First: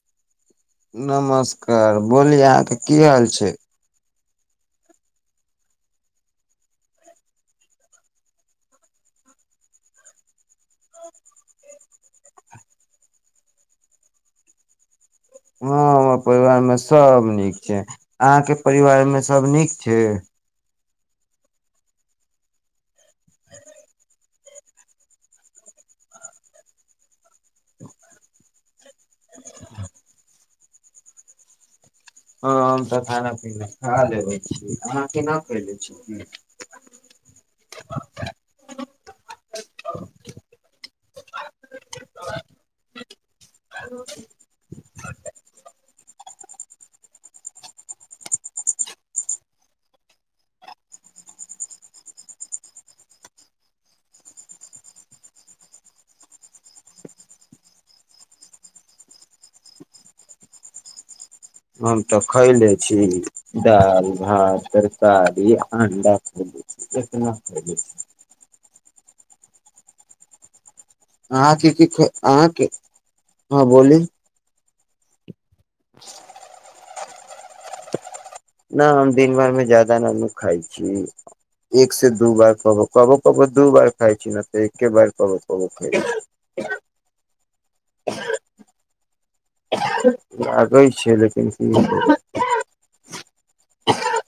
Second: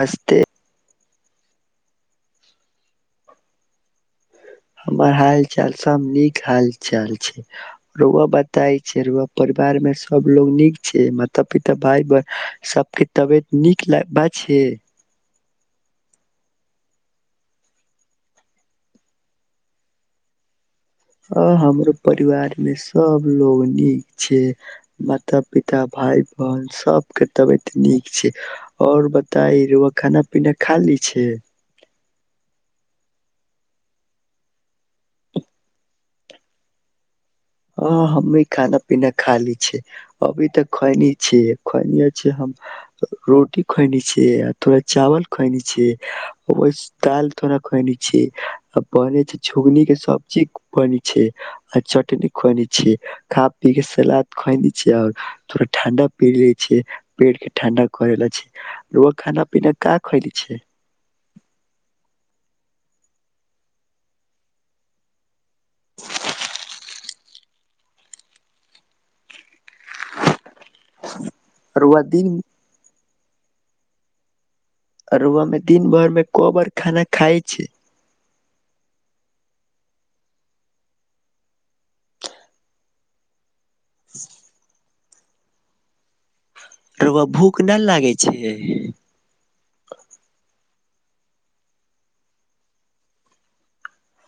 हस्ते नमस्कार बोलि अहाँके की हाल छै हमर हाल चाल सब नीक हाल चाल छै रौआ बताय छै रौआ परिवारमे सबलोग नीक छै माता पिता भाय बहिन सबके तबियत नीक बा छै हँ हमर परिवारमे सभ नीक छै अहाँके परिवारमे सभ नीक छै आ हमरो परिवारमे स सबलोग नीक छै माता पिता भाय बहन सबके तबियत नीक छै और बताई रउवा खाना पीना खाली छै हँ हम तऽ खाना पीना खा लेबै छी अहाँ केना खेले छी पिना खाली छै अभी तक खइनी छिय खयने छी हम रोटी खयने छियै आ थोड़ा चावल खयने छियै ओ ताल धना खुने छै आ बने छै झुगनी के सब ची बनि छै आ चटनी खुने छियै खा पी केके सलाद खोएने छियै आओर थोरा ठण्डा पी ले छ पेट के ठंडा करे ल छै रउवा खाना पीना कहा खोएले छय हम तऽ खयले छी दालि भात तरकारी अणडा खयले छी इतना खयले छी [inaudible] अहाँ कीथि रउआ छय दिन अहाँके हँ बोली अरुआमे दिन भर मे कोबर खाना खाइ छै न हम दिन भार मे जादा नू खाइ छी एक से दू बार क कब क दू बार खााय छी न त एकके बार कब कब खाइ छि। रउआ भूख नहि लागै छै [inaudible] आगै छै लेकिन है है है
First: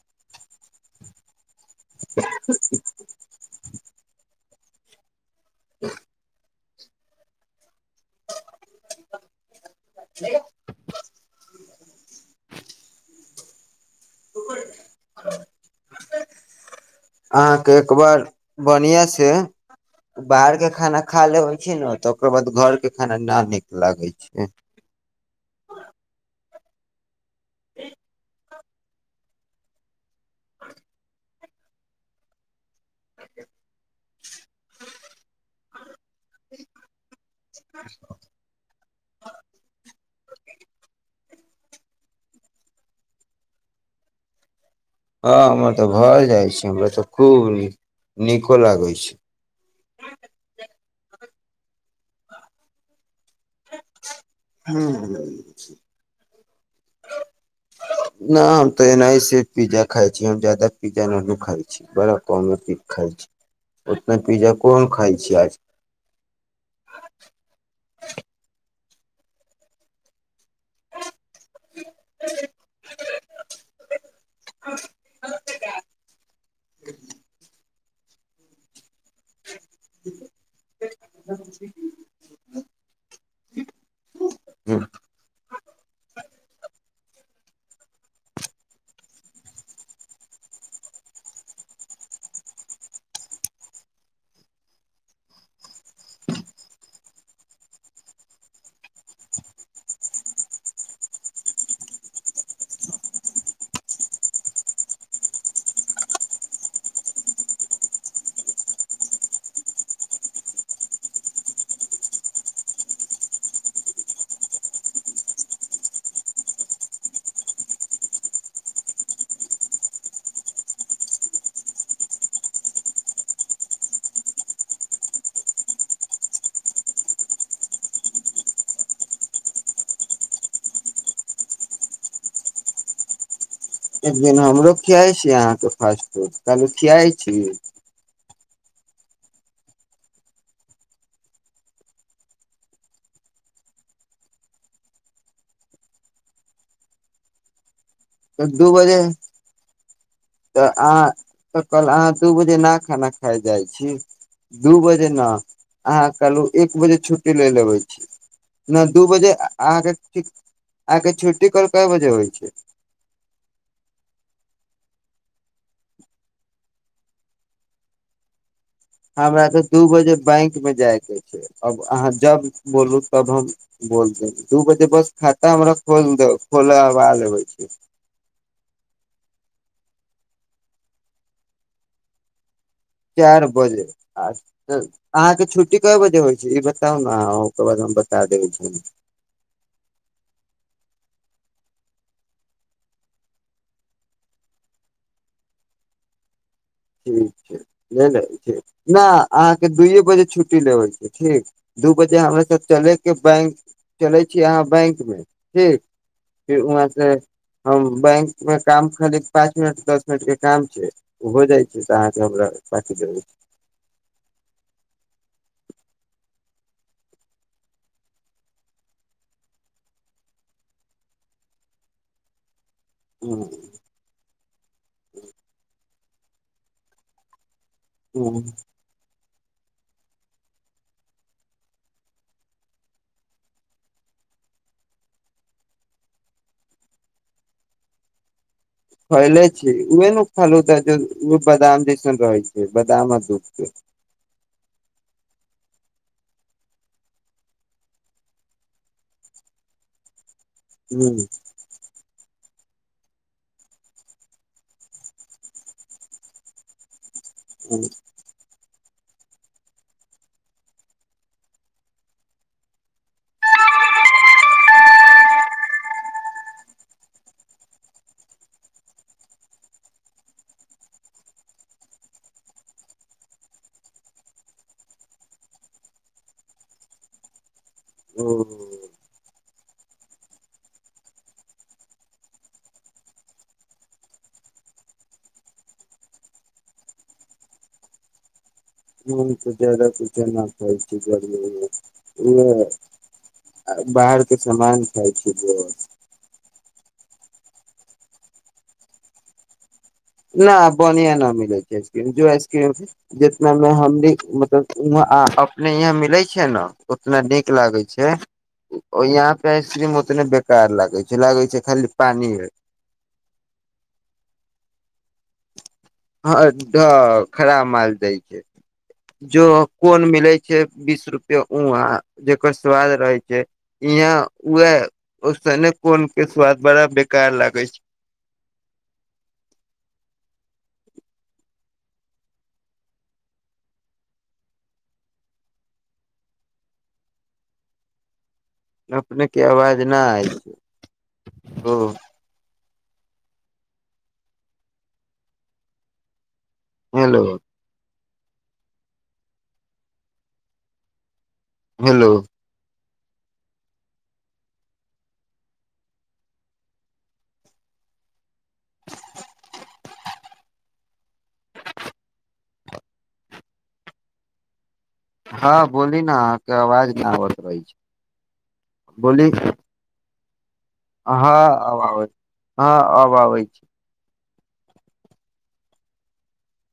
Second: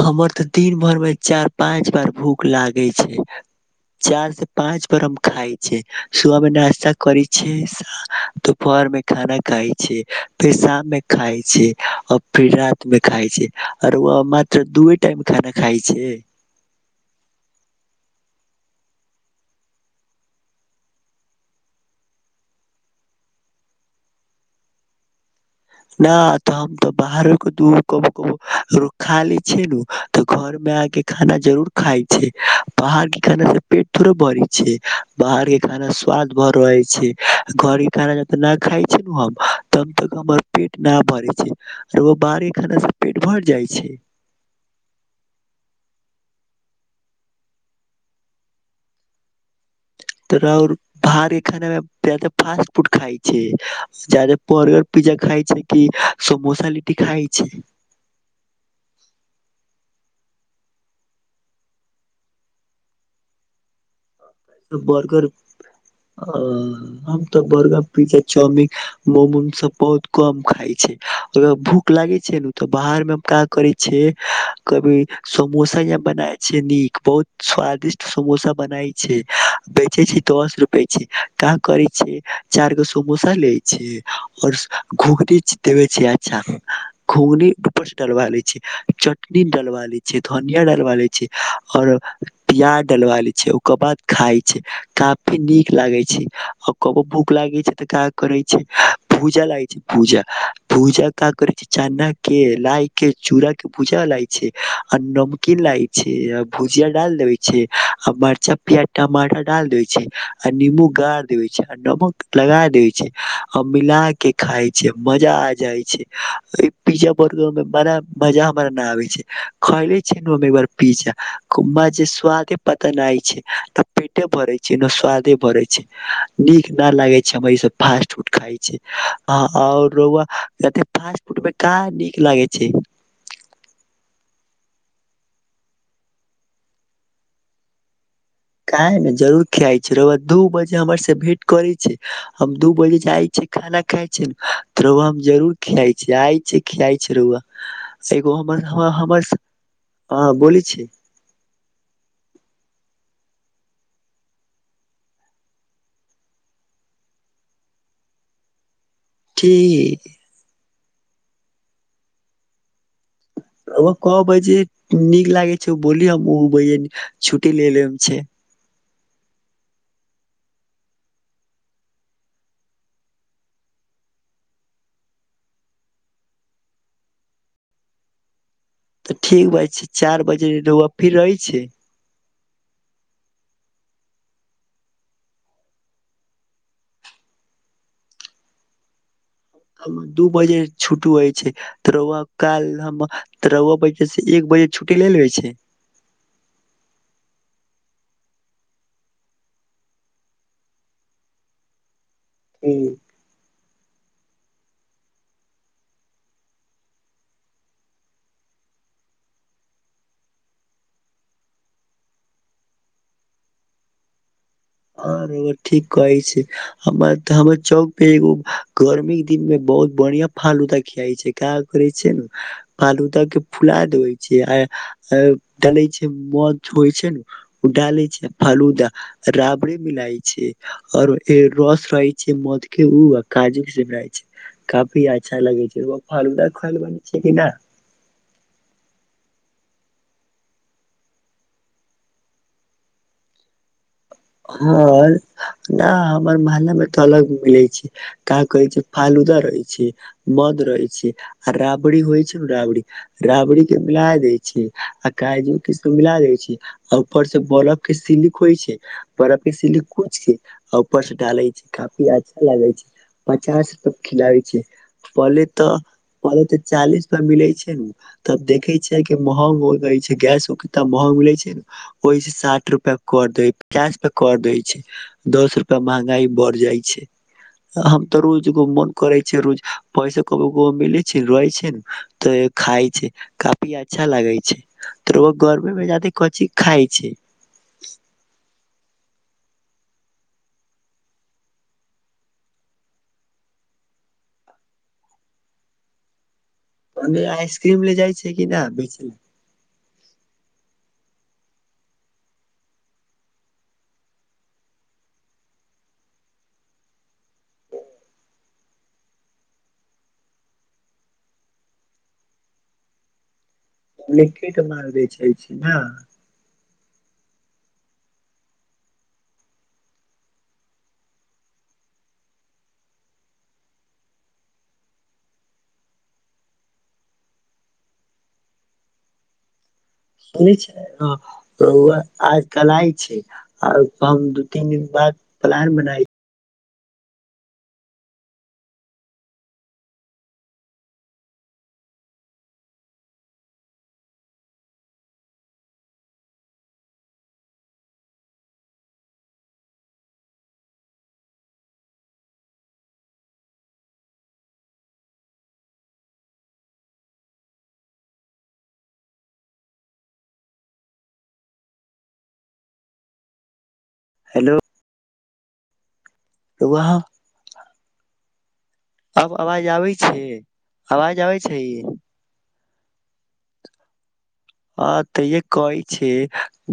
हमर तऽ दिन भरि मे चार पाच बार भूख लागे छै चार से पाँच बार हम खााय छ सुबह मे नाास्ता करै छिय दुपहर मे खाना खााय छ फेर शाम मे खााय छै आर फेर रात मे खााय छै आर ओ तऽ दूए टाइम खाना खाइ छै अहाँके एक बार बढ़िआँसँ बाहरके खाना खा लेबै छै ने तऽ ओकर बाद घरके खाना न नीक लागै छै न तऽ हम तऽ बाहरो द खा ले छिय तऽ घर मे आके ना ना खाना जरूर खााय छै बाहर के खाना से पेट थोड़े भरै छै बाहर के खाना स्वाद भर रहे छै घर के खाना जब न खााय छै न हम तब त हमर पेट न भरै छै आ ओ बाहरी खाना से पेट भर जाइ छै हँ हममे तऽ घर जाइ छी हमरा तऽ खूब नीक नीको लागै छै तो राउर बाहरके खाना मे ज्यादा फास्ट फूड खाइ छै चल परे पिज्जा न खाय छय कि समोसा लिटी खाइ छै हम तऽ एनाहिसे पिज्जा खाइ छी हम ज्यादा पिज्जा न खाइ छी ब क खाइ छी उतना पिज्जा कोन खाइ बर्गर छी आज हम तऽ हम त बर्गर पिज्जा चाउमिन मोम उम सब बहुत कम खााय छै अगर भूख लागे छै न तऽ बाहर मे हम क करे छै कभी समोसा जे बना से नीक बहुत स्वादिष्ट समोसा बनाई छै बेचे छी दस रुपे छै कहाँ करै छी चार गो समोस खलि छैय ओर घुघरी छै देवे छी अच्छा घुंगनी उ पर से डलवा लै छी चटनी डलवा लै छीे धनिया डालवा लै छी और प्याज डालवा लै छी उ कर बाद खााय छैय काफी नीक लागे छैय आ कबो भूख लागे छैय तऽ का करय छैय भूजा लागै छैय भूजा भूजा का करई छैय चना के लााय के चूड़ा के भूजा लागै छैय आ नमकीन लागै छैय आ भुजिया डाल देेबई छैय आ मर्चा प्याज टमाटर डाल देय छैय आ नंबू गाार देबय छैय आ नमक लगा देय छैयआ मिला के खााय छैय मजा आ जाय छैय पिज्जा बर्गर में बड़ मजा हमरा न आबे छैय खायले छी ने एकार पिज्जा जे स्वादे पत न आ छैय त पेटे भरे छैय ने स्वादे बरे छैय नीक न लागे छैय हमर इसभ फास्ट फूड खाइ छैय आओर रउआ फास्ट फूड मे काँ नीक लागे छैय एक दिन हमरो खियाइ छी अहाँके फास्ट फूड कहलू खियाइ छी काहे ने जरूर खियाइ छैय रौुआ दू बजे हमर से भेंट करै छैय हम दू बजे जाइ छै खाना खााय छैय ने तऽ रुउआ हम जरूर खियाइ छी आइ छीै खियाइ छैय रौआ त दू बजे हाँ बोलै तऽ छै अहाँ तऽ कल अहाँ दू बजे न खाना खाय जाइ छी दू बजे ने अहाँ कहलू एक बजे छुट्टी लै ल अबै छी नहि दू बजे अहाँके ठीक ठीक आहांके छुट्टी [unintelligible] कय बजे होइ छैय ओ कहबै जे नीक लागै छैय बोली हम ओ छुट्टी ले लेम छैय हमरा तऽ दू बजे बैंकमे जायके छैय अब अहाँ जब बोलू तब हम बोल देब दू बजे बस खाता हमरा खोल दे खोलबाल लेबे छैय तऽ ठीक बात छैय चार बजे रउआ फिर रहै छैय चारि बजे अ अहाँके छुट्टी कए बजे होइ छैय ई बताउ ने अ ओकर बाद हम बता देबै छी हम दू बजे छुट्टी होइ छै त रऊआ काल हम त रऊआ बजे से एक बजे छुट्टी ले लेबै छी ठीक छै नहि छै नहि अहाँके दूइए बजे छुट्टी लेबै छैय ठीक दू बजे [unintelligible] हूँ चले के बैंक चले छीअहाँ बैंक में ठीक फिर वहाँ से हम बैंक मे काम खाली पाँच मिनट दस मिनट के काम छै हो जाइ तहाँके हमरा पटि देब आरो ठीक कहै छैय हमर तऽ हमर चौक पे एगो गर्मी दिन मे बहुत बढ़िया फालूदा खियाआइ छैय क करै छैय ने बालूदा के फुला देवे छी आ डले छी बध होइ छैय ने उडाली छैय फलूदा रब कपड़े मिलइ छैय आओर रस रहै छैय मध के उ आ काजू से म छैय काफी अच्छा लगे छैय फलूदा खल बनै छैय कि न फैलय छैय उह ने फालूदा जे बादाम जैसन रहै छैय बादाम आ दुख के हँ न हमर महल्ला मे तऽ अलग मिलै छैय का कहै छैय फालूदा रहै छैय मद रहै छैय आ राबड़ी होइ छैय न राबड़ी राबड़ी के मिला दै छैय आ काजू की सब मिला दै छैय अ र से बलप के सिलिक होइ छै बरप के सिलिक होइ छैय आ ऊपर से डाले छैय काफी अच्छा लागे छैय पचास रूप के खिलाबे छैय पहले तऽ पले तऽ चालीस रूपयामें मिलै छैय ने तब देखई छैय की महंग हो गए छैय गैस उ कितना महग मिलै छैय ने ओहिस साठ रूपआ कर दे पचास प कर दै छैय दस रुपआ महंगाई बढ़ जाइ छैय हम तऽ रोजग मोन करे छैय रोज पैस क मिलै छैय रहै छैय न तऽ खाइ छैय काफी अच्छा लागै छैय त ओ गर्मी मे जाादे की खाइ छैय ह तऽ जदाा किछ नहि खाइ छी गर्मीमे उह बाहरके सामान खाइ छी ओने आइसक्रीम ले जाइ छैय कि नहि बेच ले न बढ़आं न मिलै छैय आसक्रीम जो आइसक्रीम जितना मे हम मतलब अपने यहाँ मिलै छैय ने उतना नीक लागै छैय यहाँ पे आइसक्रीम उतने बेकार लागै छैय लागै छैय खाली पानि ह [unintelligible] मार बेचै छी ने हँ तऽ खराब माल दै छै जो कोन मिलै छै बीस रुपये उहाँ जेकर स्वाद रहै छै यहाँ वैह ओसने कोन के स्वाद बड़ा बेकार लागै छै सुनै छै रौआ आज कल्हि छै आ हम दू तीन दिन बाद प्लान बनाई अपने के आवाज नहि आइ ओ हेलो हेलो [inaudible] हेलो हँ बोल नहि न अहाँक रौआ अवाज नहि अबैत रहै छै बोली अब आवाज आबै छै आवाज हँ आबै छै अब आबै हँ अब आबै छै हँ तऽ ये कहै छै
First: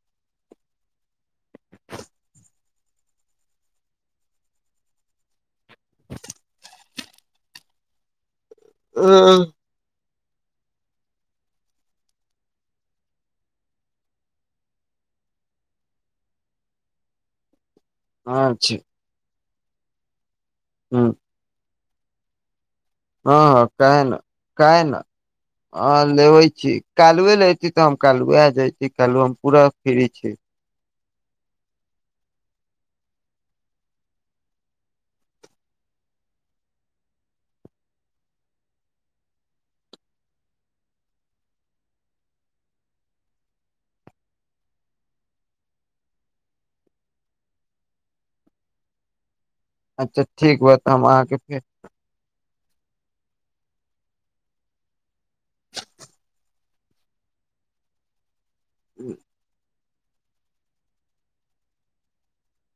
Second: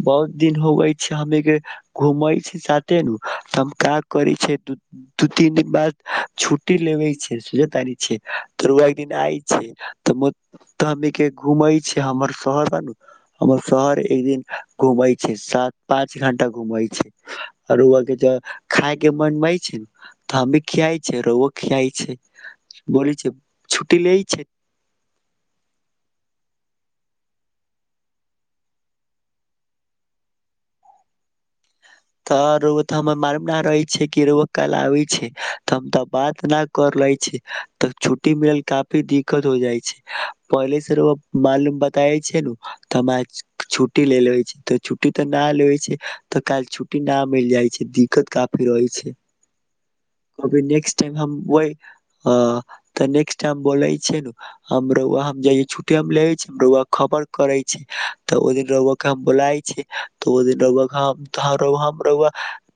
बहुत दिन होवै छै हमे घूमै छी साथे न तऽ हम का करै छै दू तीन बाद छुट्टी लेबे छै सोलह तारीख छै तऽ रौआक दिन आइ छै तऽ त हमनी के घूम छी हमर शहर बानू हमर शहर एक दिन घुमै छै सात पाँच घंटा घुमै छै आ रौआक तऽ अच्छा खाय के मनमे छै तऽ हम भी खियाइ छै रौऔ खियाइ छै बोलै छै हँ हँ छुट्टी काहे ले नहि छै काहे नहि हँ हँ लेबै छी काल्हि लऽ एती तऽ हम काल्हि आजयती काल्हि हम पूरा फ्री छी तऽ रौआ तऽ हमर मालूम नहि रहे छै कि कल आबै छै तऽ हम तऽ बात न कर ले छी तऽ छुट्टी मिलल काफी दिक्कत हो जाइ छै पहिले से रौआ मालूम बताये छै न तऽ हम आइ छुट्टी ले लेबे छी त छुट्टी तऽ न लेेबे छै तऽ कल्हि छुट्टी न मिल जाइ छै दिक्कत काफी रहै छै अच्छा कभी ठीक बा तऽ नेक्स्ट टाइम हम अहाँके फेर वहि अ तऽ नेक्स्ट टाइ बोलै छै नू हम रौआ हम जाइ छुट्टी हम लेेबे छी रौआ खबर करै छी तऽ ओहि दिन रोआ के हम बोलाई छी तऽ ओ दिन रौआक हम तऽ हम रौआ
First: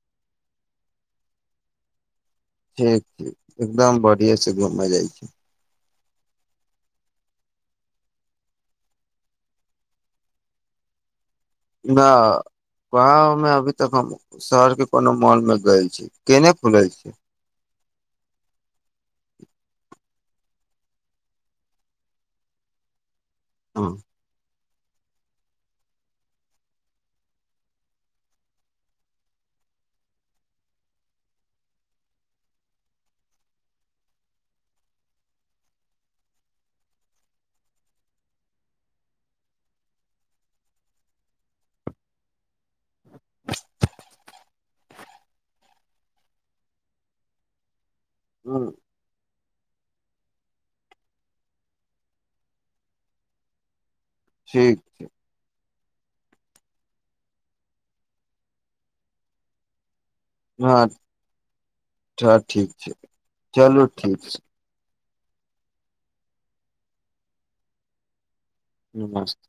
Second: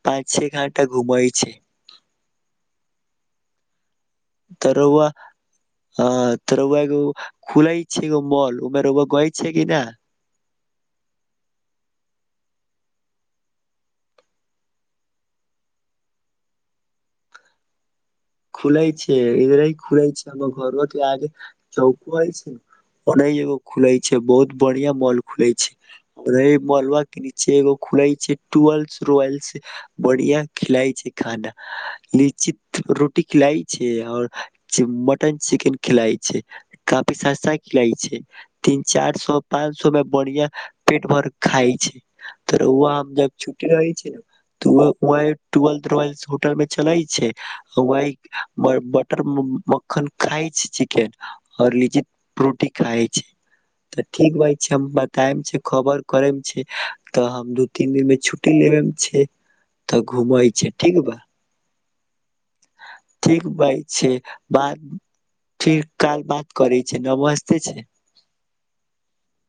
पाँच छ घण्टा घुमए छै ठीक ठीक एकदम बढ़िया कहिया से घुमय लेल जाइ हँ तऽ रौआ एगो खुलै छै एगो मॉल ओहिमे रौआ गेल छै कि नहि नहि गाउँमे अभी तक हम शहरके कोनो मॉलमे गेल छी केने खुलै छै खुले छै इधरे खुले हमर घरवा के लगे चौक नहि छै ओनहि एगो खुलै छै बहुत बढ़िया मॉल खुले छै ओहि मॉल के नीचे एगो खुलै छै डूअल रोल्स बढ़िया खिलई छै खाना निश्चित रोटी खिलाय छै आओर मटन चिकेन खिलाय छै काफी सस्ता खिलाय छै तीन चार सए पाच सए मे बढ़िया पेट भरि खाय छै तऽ रउआ आबि जब छुट्टी रहै छै तऽ वैह ट्वेल्थ रॉयल्स होटल मे चलैत छै [unintelligible] ब हँ बटर मक्खन खाइ छै चिकेन आओर लिट्टी रोटी खाय छै तऽ ठीक भाइ छै हम बतायब छै खबर करेमे छै तऽ हम दू तीन दिन मे छुट्टी लेबे मे छै तऽ घूमै छै ठीक बा छ ठीक भाई छै बात ठीक काल्हि बात करय छै नमस्ते छै मस्त